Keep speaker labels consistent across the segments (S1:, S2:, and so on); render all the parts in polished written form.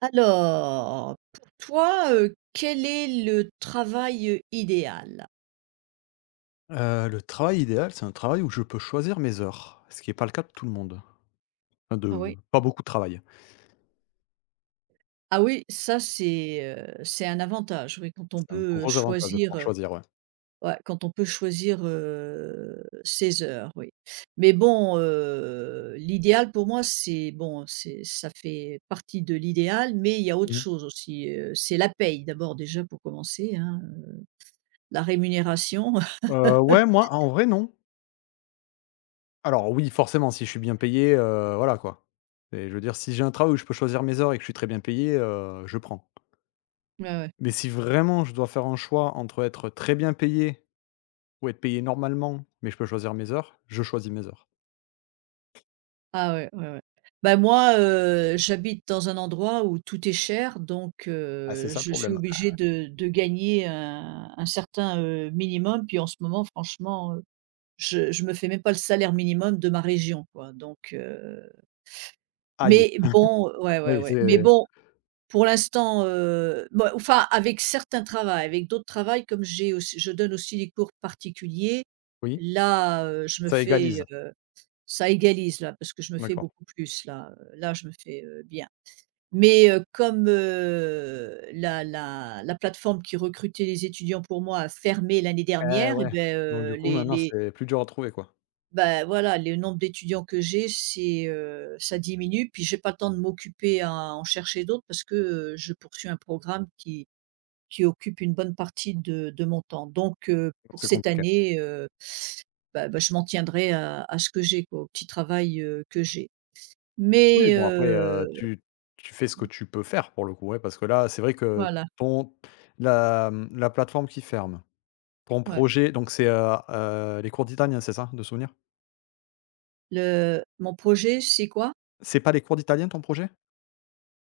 S1: Alors, pour toi, quel est le travail, idéal?
S2: Le travail idéal, c'est un travail où je peux choisir mes heures, ce qui est pas le cas de tout le monde. Enfin
S1: Ah
S2: de
S1: oui.
S2: pas beaucoup de travail.
S1: Ah oui, c'est un avantage, oui, quand on
S2: C'est un
S1: peut,
S2: gros avantage de
S1: choisir,
S2: pouvoir choisir, ouais.
S1: ouais, quand on peut choisir, ses heures, oui. Mais bon, l'idéal pour moi, c'est bon, c'est ça fait partie de l'idéal, mais il y a autre
S2: Mmh.
S1: chose aussi, c'est la paye d'abord déjà pour commencer, hein, la rémunération.
S2: Ouais, moi, en vrai, non. Alors oui, forcément, si je suis bien payé, voilà quoi. Et je veux dire, si j'ai un travail où je peux choisir mes heures et que je suis très bien payé, je prends.
S1: Ouais.
S2: Mais si vraiment je dois faire un choix entre être très bien payé ou être payé normalement, mais je peux choisir mes heures, je choisis mes heures.
S1: Ah ouais, ouais, ouais. Bah, moi, j'habite dans un endroit où tout est cher, donc
S2: Ah, c'est ça le
S1: je suis
S2: problème.
S1: obligée de gagner un certain, minimum. Puis en ce moment, franchement, je me fais même pas le salaire minimum de ma région, quoi, donc
S2: Aïe!
S1: mais bon ouais, ouais,
S2: Oui,
S1: ouais, mais
S2: c'est
S1: bon, pour l'instant, bah, enfin, avec certains travails, avec d'autres travails, comme j'ai aussi je donne aussi des cours particuliers,
S2: oui,
S1: là, je me
S2: ça
S1: fais,
S2: égalise.
S1: ça égalise là, parce que je me fais
S2: D'accord.
S1: beaucoup plus là, là je me fais, bien. Mais, comme, la plateforme qui recrutait les étudiants pour moi a fermé l'année
S2: Eh
S1: dernière et
S2: ouais,
S1: ben
S2: donc du coup maintenant
S1: les
S2: c'est plus dur à trouver quoi?
S1: ben voilà, le nombre d'étudiants que j'ai c'est, ça diminue puis j'ai pas le temps de m'occuper à en chercher d'autres parce que, je poursuis un programme qui occupe une bonne partie de mon temps. Donc,
S2: Donc,
S1: pour
S2: c'est
S1: cette
S2: compliqué.
S1: année, bah, je m'en tiendrai à ce que j'ai quoi, au petit travail, que j'ai.
S2: Oui,
S1: Mais
S2: bon après, tu fais ce que tu peux faire pour le coup, ouais, parce que là, c'est vrai que
S1: voilà,
S2: ton la plateforme qui ferme, ton
S1: ouais.
S2: projet donc c'est, les cours d'italien, c'est ça, de souvenir?
S1: Le Mon projet, c'est quoi?
S2: C'est pas les cours d'italien ton projet?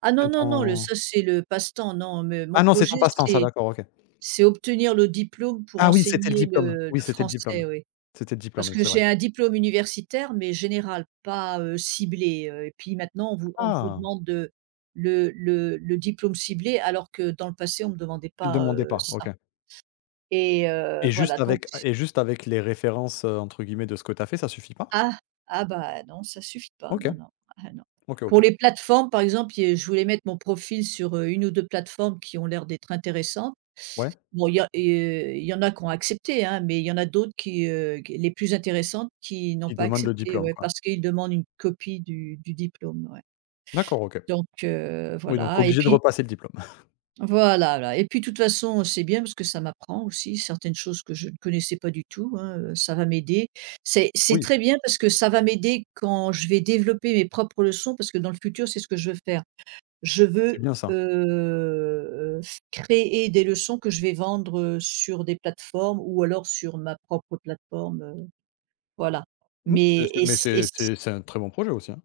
S1: Ah
S2: Enfin
S1: non, non, non, le
S2: ton
S1: ça, c'est le passe-temps, non, mais
S2: ah
S1: mon
S2: non, c'est ton
S1: projet,
S2: passe-temps ça,
S1: c'est
S2: d'accord, OK.
S1: c'est obtenir le diplôme pour
S2: Ah oui, c'était le
S1: enseigner
S2: diplôme,
S1: le
S2: oui,
S1: le
S2: c'était le diplôme.
S1: français, oui.
S2: C'était le
S1: Parce
S2: diplôme,
S1: que
S2: c'est vrai.
S1: j'ai un diplôme universitaire, mais général, pas, ciblé, et puis maintenant on vous
S2: Ah!
S1: demande, le diplôme ciblé alors que dans le passé on ne me demandait
S2: Il
S1: pas,
S2: demandait pas, OK.
S1: ça et
S2: et juste
S1: voilà donc.
S2: avec et juste avec les références, entre guillemets «de ce que tu as fait», ça suffit pas?
S1: Ah, ah bah non, ça suffit pas,
S2: OK,
S1: non, non, ah non.
S2: OK,
S1: Pour
S2: OK.
S1: les plateformes, par exemple, il y a je voulais mettre mon profil sur, 1 ou 2 plateformes qui ont l'air d'être intéressantes.
S2: Ouais,
S1: Bon, il y en a qui ont accepté, hein, mais il y en a d'autres qui, les plus intéressantes qui n'ont
S2: ils
S1: pas
S2: demandent le
S1: accepté,
S2: diplôme,
S1: ouais,
S2: quoi.
S1: parce qu'ils demandent une copie du diplôme, ouais.
S2: D'accord, OK.
S1: Donc
S2: Oui, donc obligé de repasser le diplôme.
S1: voilà et puis de toute façon, c'est bien parce que ça m'apprend aussi certaines choses que je ne connaissais pas du tout, hein, ça va m'aider. C'est
S2: Oui,
S1: très bien parce que ça va m'aider quand je vais développer mes propres leçons parce que dans le futur, c'est ce que je veux faire. Je
S2: c'est
S1: veux,
S2: bien ça.
S1: heu f créer des leçons que je vais vendre, sur des plateformes ou alors sur ma propre plateforme, voilà.
S2: Mmh,
S1: Mais
S2: c'est mais
S1: et c
S2: c'est un très bon projet aussi, hein?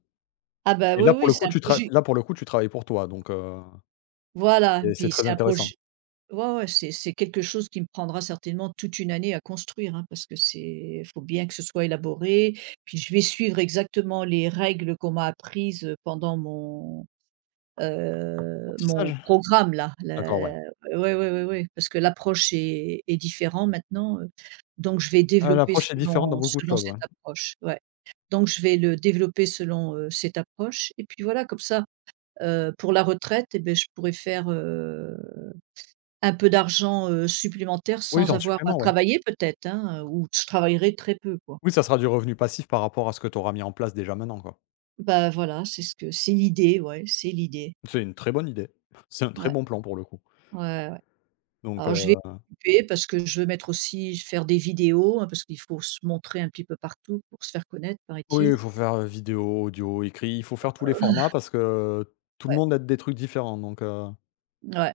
S1: Ah bah, oui, oui, c'est un projet
S2: Là, pour le coup, tu travailles pour toi, donc
S1: voilà,
S2: et c'est
S1: puis
S2: très
S1: c'est un
S2: intéressant.
S1: projet. Ouais, ouais, c'est quelque chose qui me prendra certainement toute une année à construire, hein, parce que c'est faut bien que ce soit élaboré. Puis je vais suivre exactement les règles qu'on m'a apprises pendant mon
S2: Apprentissage?
S1: programme là.
S2: D'accord, ouais.
S1: Ouais, ouais, ouais, ouais, parce que l'approche est différente maintenant, donc je vais
S2: Ah,
S1: développer
S2: l'approche est différente dans
S1: selon
S2: beaucoup de
S1: selon
S2: choses, ouais.
S1: cette approche, ouais. Donc je vais le développer selon, cette approche et puis voilà comme ça, pour la retraite et ben je pourrais faire, un peu d'argent, supplémentaire
S2: Oui, c'est
S1: sans
S2: en
S1: avoir à
S2: supplément, ouais.
S1: travailler peut-être, hein, ou je travaillerai très peu, quoi.
S2: Oui, ça sera du revenu passif par rapport à ce que tu auras mis en place déjà maintenant, quoi.
S1: Bah, voilà, c'est ce que c'est l'idée.
S2: C'est une très bonne idée. C'est un très
S1: Ouais,
S2: bon plan pour le coup.
S1: ouais, ouais, ouais.
S2: Donc
S1: Alors je vais
S2: heu,
S1: m'occuper parce que je veux mettre aussi faire des vidéos, hein, parce qu'il faut se montrer un petit peu partout pour se faire connaître,
S2: oui, il
S1: paraît-il.
S2: faut faire, vidéo, audio, écrit, il faut faire tous les formats parce que tout le
S1: Ouais,
S2: monde a des trucs différents, donc.
S1: ouais,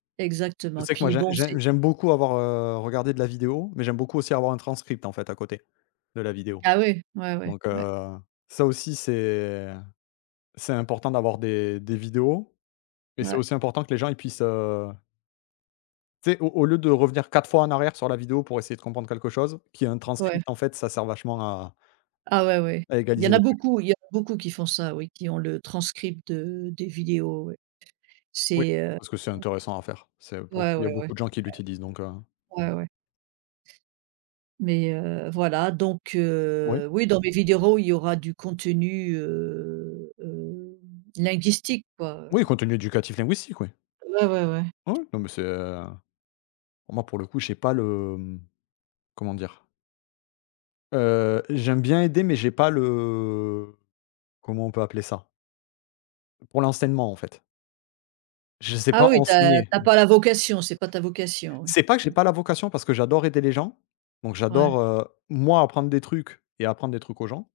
S2: Je
S1: exactement.
S2: sais que moi,
S1: Puis bon, c'est
S2: j'aime beaucoup avoir, regardé de la vidéo, mais j'aime beaucoup aussi avoir un transcript, en fait, à côté de la vidéo.
S1: ah ouais, ouais, ouais,
S2: Donc
S1: ouais,
S2: heu, ça aussi, c'est important d'avoir des vidéos et c'est
S1: ouais,
S2: aussi important que les gens, ils puissent, tu sais, au lieu de revenir 4 fois en arrière sur la vidéo pour essayer de comprendre quelque chose, qu'il y ait un
S1: ouais.
S2: transcript, en fait, ça sert vachement à
S1: Ah ouais, ouais.
S2: à
S1: Il y
S2: égaliser
S1: en a
S2: les trucs.
S1: beaucoup, il y en a beaucoup qui font ça, oui, qui ont le transcript de des vidéos, ouais.
S2: Oui,
S1: C'est,
S2: parce que c'est intéressant à faire. C'est pour le coup,
S1: ouais,
S2: il y a
S1: ouais, ouais,
S2: beaucoup de gens qui l'utilisent donc
S1: ouais, ouais. Mais voilà donc
S2: oui.
S1: oui dans mes vidéos, il y aura du contenu, linguistique quoi.
S2: Oui, contenu éducatif linguistique, oui.
S1: Ouais, ouais, ouais.
S2: Oui, oui, non mais c'est, moi, pour le coup, je sais pas le, comment dire? J'aime bien aider, mais j'ai pas le comment on peut appeler ça? Pour l'enseignement, en fait. Je sais pas
S1: Ah oui, t'as
S2: enseigner.
S1: t'as pas la vocation, c'est pas ta vocation, oui.
S2: C'est pas que j'ai pas la vocation parce que j'adore aider les gens, donc
S1: Ouais,
S2: j'adore, moi apprendre des trucs et apprendre des trucs aux gens,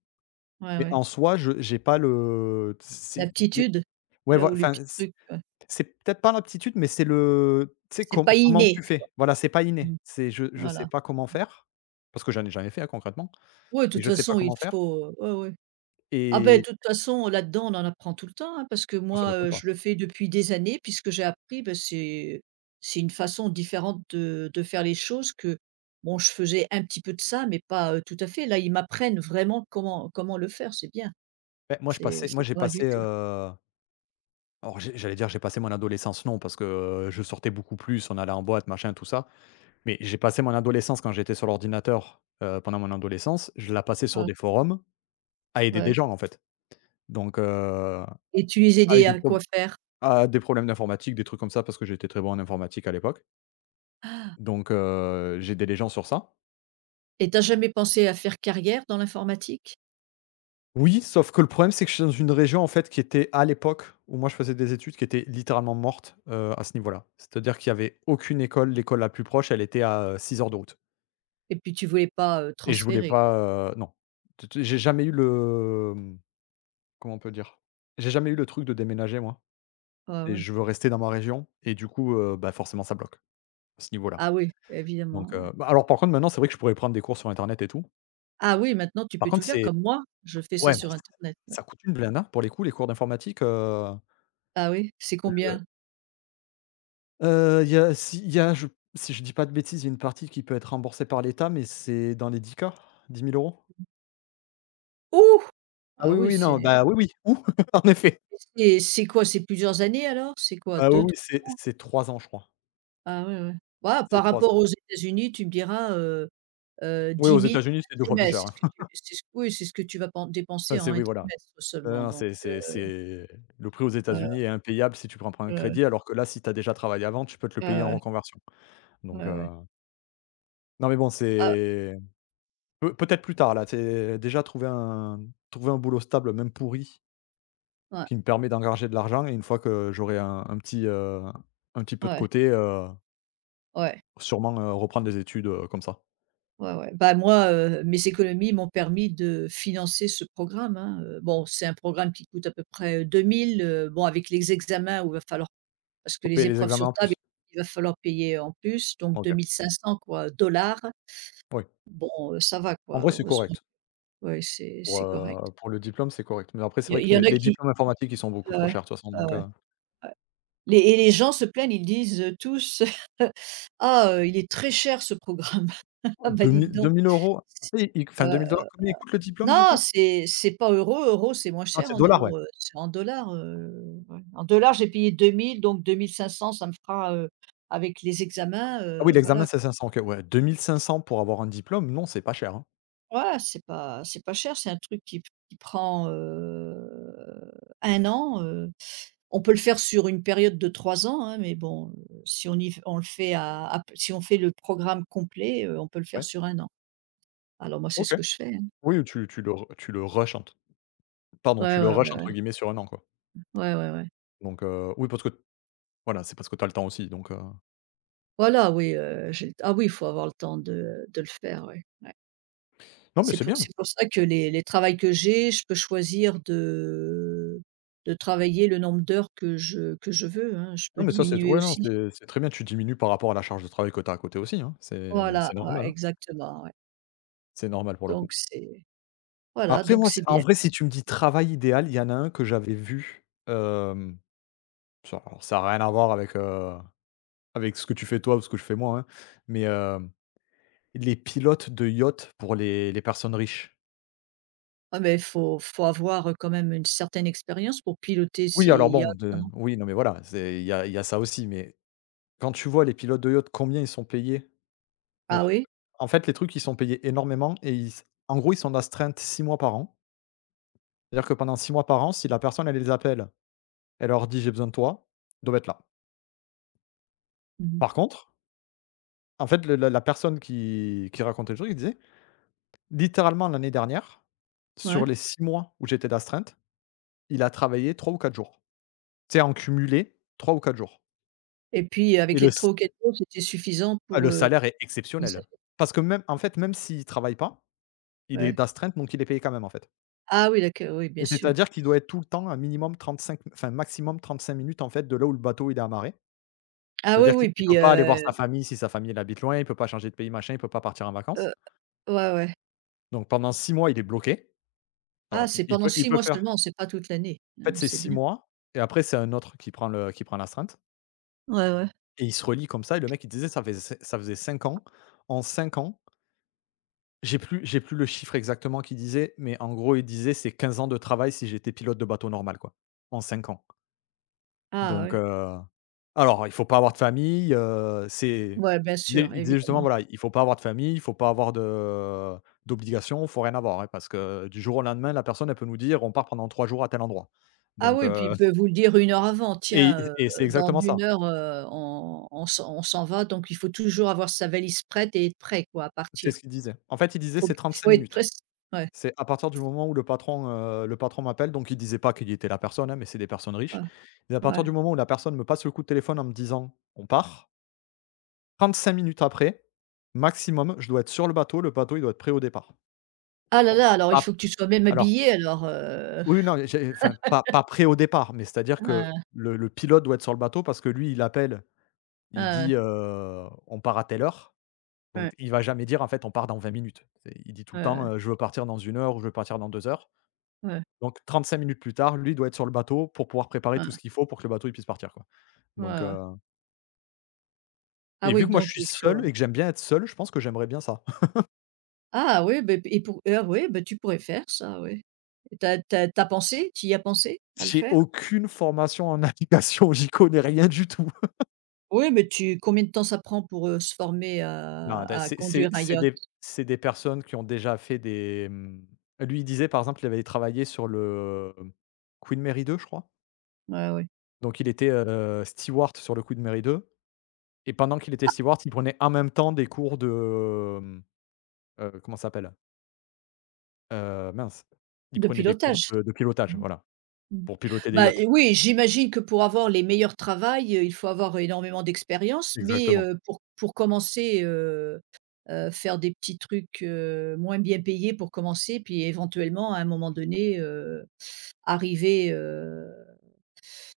S1: ouais,
S2: mais
S1: ouais.
S2: en soi, je j'ai pas le c'est i
S1: L'aptitude,
S2: ouais,
S1: là
S2: voi
S1: où les
S2: enfin,
S1: petits trucs, ouais.
S2: c'est peut-être pas l'aptitude, mais c'est le tu sais,
S1: C'est
S2: com
S1: pas
S2: comment
S1: inné.
S2: tu fais? Voilà, c'est pas inné.
S1: Mmh,
S2: C'est je sais
S1: voilà.
S2: pas comment faire, parce que j'en ai jamais fait, hein, concrètement,
S1: Ouais, de
S2: et
S1: toute
S2: je sais pas
S1: façon il
S2: comment faire
S1: faut, ouais, ouais. Ah ben de
S2: et
S1: toute façon, là-dedans, on en apprend tout le temps, hein, parce que
S2: moi, ça
S1: moi,
S2: m'étonne pas.
S1: je le fais depuis des années puisque j'ai appris, ben c'est une façon différente de faire les choses que, bon, je faisais un petit peu de ça, mais pas, tout à fait. Là, ils m'apprennent vraiment comment le faire, c'est bien,
S2: Beh, moi, je
S1: c'est
S2: passais moi,
S1: c'est
S2: j'ai
S1: pas mal
S2: passé,
S1: du tout.
S2: alors j'allais dire j'ai passé mon adolescence, non, parce que, je sortais beaucoup plus, on allait en boîte, machin, tout ça. Mais j'ai passé mon adolescence quand j'étais sur l'ordinateur, pendant mon adolescence, je la passais sur
S1: Ouais,
S2: des forums à aider des
S1: ouais,
S2: gens, en fait. Donc,
S1: et tu les aidais
S2: avec des
S1: à quoi
S2: probl
S1: faire?
S2: à des problèmes d'informatique, des trucs comme ça, parce que j'étais très bon en informatique à l'époque.
S1: Ah,
S2: Donc, j'aidais les gens sur ça.
S1: et t'as jamais pensé à faire carrière dans l'informatique?
S2: Oui, sauf que le problème, c'est que je suis dans une région, en fait, qui était à l'époque où moi je faisais des études, qui était littéralement morte, à ce niveau-là. C'est-à-dire qu'il y avait aucune école, l'école la plus proche, elle était à, 6 heures de route.
S1: Et puis tu voulais pas,
S2: Et je voulais
S1: transférer, quoi?
S2: pas, non. Tu tu J'ai jamais eu le, comment on peut dire? J'ai jamais eu le truc de déménager moi
S1: Ouais,
S2: et
S1: ouais.
S2: je veux rester dans ma région et du coup, bah, forcément ça bloque, à ce niveau-là.
S1: Ah oui,
S2: Donc
S1: évidemment, ouais.
S2: heu, bah, alors par contre maintenant c'est vrai que je pourrais prendre des cours sur internet et tout.
S1: Ah oui, maintenant tu
S2: Par
S1: peux tout
S2: contre
S1: faire
S2: c'est
S1: comme moi, je fais ça
S2: ouais, mais
S1: sur
S2: ça
S1: internet.
S2: ça coûte une blinde, hein, pour les coups, les cours d'informatique,
S1: Ah oui? C'est
S2: le
S1: combien?
S2: il y a si il y a je si je dis pas de bêtises, il y a une partie qui peut être remboursée par l'État, mais c'est dans les 10 cas. 10 000 euros.
S1: Ouh!
S2: Ah
S1: Ah
S2: oui,
S1: oui,
S2: oui, non,
S1: c'est
S2: bah, oui, oui, ou en effet.
S1: c'est quoi? C'est plusieurs années alors? C'est quoi?
S2: Ah oui,
S1: Deux,
S2: oui, c'est
S1: trois ans?
S2: c'est 3 ans je crois.
S1: Ah ouais, ouais. Bah,
S2: C'est
S1: par
S2: 3. Ans.
S1: rapport aux États-Unis, tu me diras,
S2: Oui,
S1: 10
S2: aux
S1: 000
S2: États-Unis,
S1: un
S2: c'est 2 fois plus
S1: trimestre.
S2: cher, hein.
S1: C'est ce que tu c'est ce Oui, c'est ce que tu vas pen dépenser en
S2: c'est
S1: un
S2: oui, voilà.
S1: trimestre
S2: Non,
S1: seulement
S2: non,
S1: donc
S2: c'est c'est c'est le prix aux États-Unis
S1: ouais,
S2: est impayable si tu prends pas un
S1: ouais,
S2: crédit, alors que là, si tu as déjà travaillé avant, tu peux te le payer en
S1: ouais,
S2: reconversion.
S1: ouais,
S2: Donc
S1: ouais, ouais.
S2: heu, non, mais bon,
S1: Ah
S2: c'est peut-être plus tard, là, tu déjà trouver un boulot stable, même pourri,
S1: ouais,
S2: qui me permet d'engager de l'argent et une fois que j'aurai un petit peu de
S1: ouais,
S2: côté,
S1: ouais,
S2: sûrement, reprendre des études, comme ça.
S1: ouais, ouais. Bah, moi, mes économies m'ont permis de financer ce programme, hein, bon, c'est un programme qui coûte à peu près, deux mille 000, bon avec les examens où il va falloir. Parce que
S2: Faut
S1: les
S2: payer les
S1: épreuves
S2: examens
S1: sur
S2: en
S1: table,
S2: plus.
S1: il va falloir payer en plus, donc
S2: OK,
S1: 2 500, quoi, dollars.
S2: oui.
S1: Bon, ça va
S2: En
S1: quoi,
S2: vrai, c'est
S1: heureusement.
S2: correct.
S1: Ouais, c'est
S2: Pour,
S1: c'est correct.
S2: heu, pour le diplôme, c'est correct. Mais après, c'est vrai
S1: Il
S2: que
S1: y en
S2: les
S1: a
S2: les
S1: qui
S2: diplômes informatiques, ils sont beaucoup
S1: Ouais,
S2: trop chers de toute façon,
S1: ouais,
S2: donc
S1: ouais, ouais. Les gens se plaignent, ils disent, tous: «Ah, il est très cher ce programme». Ah bah,
S2: 2
S1: dites
S2: 000-2
S1: donc.
S2: 000 €? Après, ils enfin 2 000
S1: Heu,
S2: combien il coûte le diplôme du
S1: non,
S2: coup?
S1: c'est pas euros, euros, c'est moins
S2: Ah,
S1: cher
S2: c'est
S1: en
S2: dollars, ouais.
S1: euros, c'est en dollars, ouais. En dollars, j'ai payé 2 000, donc 2 500 ça me fera, avec les examens,
S2: Ah oui, l'examen,
S1: voilà.
S2: c'est 500, OK, ouais, 2 500 pour avoir un diplôme, non, c'est pas cher, hein.
S1: Voilà, c'est pas cher, c'est un truc qui prend, 1 an, on peut le faire sur une période de 3 ans, hein, mais bon, si on y on le fait à si on fait le programme complet, on peut le faire
S2: Ouais,
S1: sur 1 an. Alors moi, c'est
S2: OK.
S1: ce que je fais, hein.
S2: Oui, tu le tu
S1: Ouais,
S2: le
S1: ouais,
S2: «rush»
S1: ouais,
S2: entre guillemets sur un an, quoi.
S1: ouais, ouais, ouais.
S2: Donc, oui, parce que voilà, c'est parce que tu as le temps aussi, donc
S1: Voilà, oui, j'ai le ah oui, il faut avoir le temps de le faire, ouais.
S2: non, mais
S1: C'est
S2: c'est
S1: pour
S2: bien.
S1: c'est pour ça que les travails que j'ai, je peux choisir de travailler le nombre d'heures que je veux, hein, je
S2: Non,
S1: peux
S2: mais ça, c'est
S1: diminuer
S2: ouais, non,
S1: aussi.
S2: c'est très bien, tu diminues par rapport à la charge de travail que tu as à côté aussi, hein. C'est
S1: Voilà,
S2: normal,
S1: ouais,
S2: hein.
S1: exactement, ouais.
S2: C'est normal pour le coup.
S1: Donc c'est Voilà,
S2: Après
S1: donc
S2: moi, c'est
S1: c'est
S2: en
S1: bien,
S2: vrai,
S1: quoi.
S2: si tu me dis travail idéal, il y en a un que j'avais vu, ça alors a rien à voir avec, avec ce que tu fais toi ou ce que je fais moi, hein, mais, les pilotes de yacht pour les personnes riches.
S1: Ah mais faut avoir, quand même une certaine expérience pour piloter
S2: Oui,
S1: ces
S2: alors
S1: yachts,
S2: bon, de
S1: non?
S2: oui, non, mais voilà, c'est il y a ça aussi, mais quand tu vois les pilotes de yacht, combien ils sont payés
S1: Ah
S2: pour
S1: oui?
S2: en fait, les trucs, ils sont payés énormément et ils en gros, ils sont d'astreinte 6 mois par an. C'est-à-dire que pendant 6 mois par an, si la personne, elle les appelle, elle leur dit: «J'ai besoin de toi», ils doivent être là.
S1: Mmh.
S2: Par contre En fait, le la la personne qui racontait le truc, il disait: «Littéralement l'année dernière, sur
S1: Ouais.
S2: les 6 mois où j'étais d'astreinte, il a travaillé 3 ou 4 jours». C'est en cumulé 3 ou 4 jours
S1: Et puis
S2: et
S1: avec
S2: le
S1: les
S2: s
S1: 3 ou 4 jours, c'était suffisant
S2: ah,
S1: pour,
S2: le salaire est exceptionnel. Parce que même en fait, même s'il travaille pas, il est
S1: ouais.
S2: d'astreinte, donc il est payé quand même, en fait
S1: Ah oui, d'accord, oui.
S2: et
S1: Bien sûr.
S2: c'est-à-dire qu'il doit être tout le temps un minimum 35, enfin maximum 35 minutes, en fait, de là où le bateau il est amarré.
S1: Ah oui,
S2: C'est-à-dire qu'il
S1: oui,
S2: il peut
S1: puis,
S2: pas aller voir sa famille si sa famille elle habite loin, il peut pas changer de pays, machin, il peut pas partir en vacances.
S1: heu, ouais, ouais.
S2: Donc pendant 6 mois, il est bloqué. Alors
S1: Ah, c'est pendant
S2: il
S1: 6
S2: peut
S1: mois
S2: faire
S1: seulement, c'est pas toute l'année.
S2: en
S1: Hein,
S2: fait, c'est
S1: c'est
S2: 6
S1: bien.
S2: mois et après c'est un autre qui prend le qui prend l'astreinte
S1: Ouais, ouais.
S2: et il se relie comme ça et le mec il disait ça faisait 5 ans. En 5 ans, j'ai plus le chiffre exactement qu'il disait, mais en gros il disait c'est 15 ans de travail si j'étais pilote de bateau normal quoi, en 5 ans.
S1: Ah
S2: Donc
S1: ouais.
S2: heu, alors il faut pas avoir de famille, c'est
S1: Ouais, bien
S2: il disait
S1: sûr,
S2: il disait justement
S1: évidemment.
S2: voilà, il faut pas avoir de famille, il faut pas avoir de d'obligations, faut rien avoir, hein, parce que du jour au lendemain la personne elle peut nous dire: «On part pendant 3 jours à tel endroit».
S1: Ah
S2: Donc
S1: oui, puis
S2: heu
S1: il peut vous le dire une heure avant:
S2: et
S1: «Tiens,
S2: et c'est
S1: dans
S2: exactement ça.
S1: une heure, on s'en va», donc il faut toujours avoir sa valise prête et être prêt, quoi, à
S2: C'est
S1: partir.
S2: ce qu'il disait. En fait, il disait:
S1: Faut
S2: «C'est 35
S1: faut être prêt.
S2: minutes».
S1: Ouais,
S2: C'est à partir du moment où le patron m'appelle, donc il disait pas qu'il était la personne, hein, mais c'est des personnes riches.
S1: ouais,
S2: Il à partir
S1: ouais.
S2: du moment où la personne me passe le coup de téléphone en me disant: «On part», 35 minutes après, maximum, je dois être sur le bateau, il doit être prêt au départ.
S1: Ah là
S2: Bon,
S1: là, alors il
S2: pas
S1: faut que tu sois même
S2: alors
S1: habillé alors,
S2: oui, non, j'ai enfin, pas prêt au départ, mais c'est-à-dire que
S1: ouais,
S2: le pilote doit être sur le bateau parce que lui, il appelle, il
S1: ouais,
S2: dit, «On part à telle heure». Donc il va jamais dire en fait on part dans 20 minutes. C'est il dit tout le temps,
S1: ouais,
S2: «Je veux partir dans une heure» ou «Je veux partir dans 2 heures».
S1: ouais,
S2: Donc 35 minutes plus tard, lui doit être sur le bateau pour pouvoir préparer tout
S1: ouais,
S2: ce qu'il faut pour que le bateau il puisse partir, quoi.
S1: ouais,
S2: Donc,
S1: ouais.
S2: heu
S1: Ah
S2: et vu
S1: oui,
S2: que moi je
S1: donc
S2: suis
S1: il faut.
S2: seul et que j'aime bien être seul, je pense que j'aimerais bien ça.
S1: Ah oui, ben et pour oui, ben tu pourrais faire ça, oui. Et t'as as tu pensé? Tu y as pensé à le
S2: J'ai
S1: faire?
S2: aucune formation en navigation, j'y connais rien du tout.
S1: Oui, mais tu combien de temps ça prend pour, se former à
S2: Non, bah,
S1: à
S2: c'est c'est
S1: conduire un
S2: c'est
S1: yacht?
S2: des c'est des personnes qui ont déjà fait des, mmh lui il disait par exemple il avait travaillé sur le Queen Mary 2, je crois.
S1: Ouais, ouais.
S2: Donc il était, steward sur le Queen Mary 2. Et pendant qu'il était steward, il prenait en même temps des cours de, hem, comment ça s'appelle? Mince, il
S1: De
S2: prenait des cours
S1: pilotage?
S2: de pilotage,
S1: Mmh mh.
S2: voilà, pour piloter des
S1: Bah,
S2: yachts.
S1: oui, j'imagine que pour avoir les meilleurs travails, il faut avoir énormément d'expérience, mais
S2: Exactement.
S1: pour commencer, faire des petits trucs, moins bien payés pour commencer, puis éventuellement à un moment donné, arriver,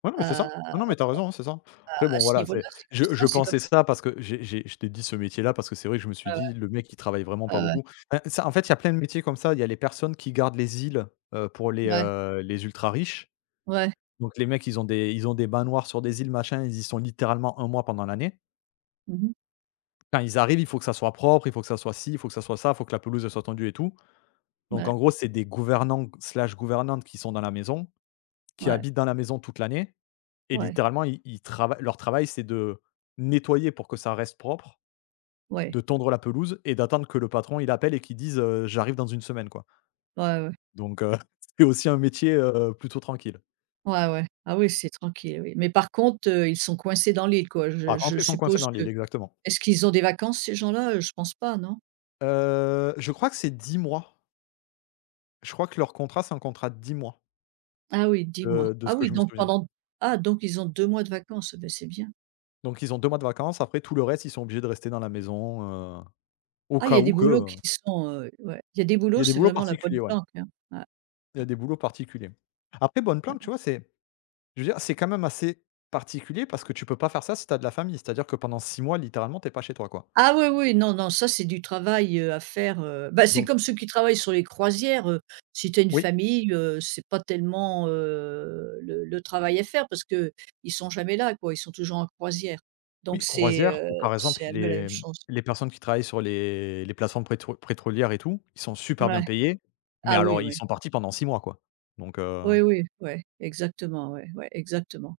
S2: Ouais, non, mais c'est ça.
S1: à
S2: Non, non, mais t'as raison, hein, c'est ça. Après
S1: à
S2: bon,
S1: ce
S2: voilà,
S1: niveau-là,
S2: c'est
S1: c'est comme
S2: je
S1: ça, c'est comme
S2: pensais ça parce que j'ai je t'ai dit ce métier-là parce que c'est vrai que je me suis
S1: ouais, ouais,
S2: dit: «Le mec, il travaille vraiment pas
S1: ah ouais,
S2: beaucoup». Bah, ça, en fait, il y a plein de métiers comme ça. Il y a les personnes qui gardent les îles, pour
S1: ouais,
S2: les ultra riches.
S1: ouais,
S2: Donc les mecs, ils ont des manoirs sur des îles, machin, ils y sont littéralement 1 mois pendant l'année.
S1: mmh
S2: Quand ils arrivent, il faut que ça soit propre, il faut que ça soit ci, il faut que ça soit ça, il faut que la pelouse elle soit tendue et tout. Donc
S1: ouais,
S2: en gros, c'est des gouvernants slash gouvernantes qui sont dans la maison, qui
S1: ouais,
S2: habitent dans la maison toute l'année et
S1: ouais,
S2: littéralement, ils ils trava leur travail, c'est de nettoyer pour que ça reste propre,
S1: ouais,
S2: de tondre la pelouse et d'attendre que le patron, il appelle et qu'il dise, «J'arrive dans une semaine», quoi.
S1: ouais, ouais,
S2: Donc heu, c'est aussi un métier, plutôt tranquille.
S1: ouais, ouais. Ah oui, c'est tranquille, oui. Mais par contre, ils sont coincés dans l'île, quoi.
S2: Par
S1: Je
S2: contre,
S1: je
S2: ils sont coincés
S1: suppose
S2: dans
S1: que,
S2: l'île, exactement.
S1: est-ce qu'ils ont des vacances ces gens-là? Je pense pas, non?
S2: Je crois que c'est 10 mois. Je crois que leur contrat, c'est un contrat de 10 mois,
S1: Ah oui, dis-moi.
S2: de ce
S1: Ah
S2: que
S1: oui,
S2: je me
S1: donc
S2: souviens.
S1: pendant ah donc ils ont 2 mois de vacances, ah ben c'est bien.
S2: Donc ils ont 2 mois de vacances, après tout le reste, ils sont obligés de rester dans la maison, au
S1: Ah, il y
S2: cas
S1: a
S2: où
S1: des
S2: que,
S1: boulots qui sont, ouais, il y a des
S2: il y
S1: boulots,
S2: a des
S1: c'est
S2: boulots
S1: vraiment la bonne
S2: particuliers, ouais.
S1: planque, hein. Ouais,
S2: Il y a des boulots particuliers. Après bonne
S1: ouais,
S2: planque,
S1: ouais.
S2: tu vois, c'est je veux dire, c'est quand même assez particulier parce que tu peux pas faire ça si tu as de la famille. C'est-à-dire que pendant 6 mois, littéralement, t'es pas chez toi, quoi.
S1: Ah oui, oui, non, non, ça c'est du travail, à faire, bah, c'est
S2: Donc
S1: comme ceux qui travaillent sur les croisières, si tu as une
S2: oui,
S1: famille, c'est pas tellement, le travail à faire parce que ils sont jamais là quoi, ils sont toujours en croisière.
S2: oui,
S1: Donc
S2: croisière ou par exemple
S1: c'est un peu la même
S2: les, mmh,
S1: chose.
S2: les personnes qui travaillent sur les plateformes pétro pétrolières et tout, ils sont super bien
S1: Ouais.
S2: payés, mais
S1: Ah
S2: alors
S1: oui,
S2: ils
S1: oui.
S2: sont partis pendant 6 mois, quoi. Donc.
S1: Oui, oui, ouais, exactement, ouais, ouais, exactement.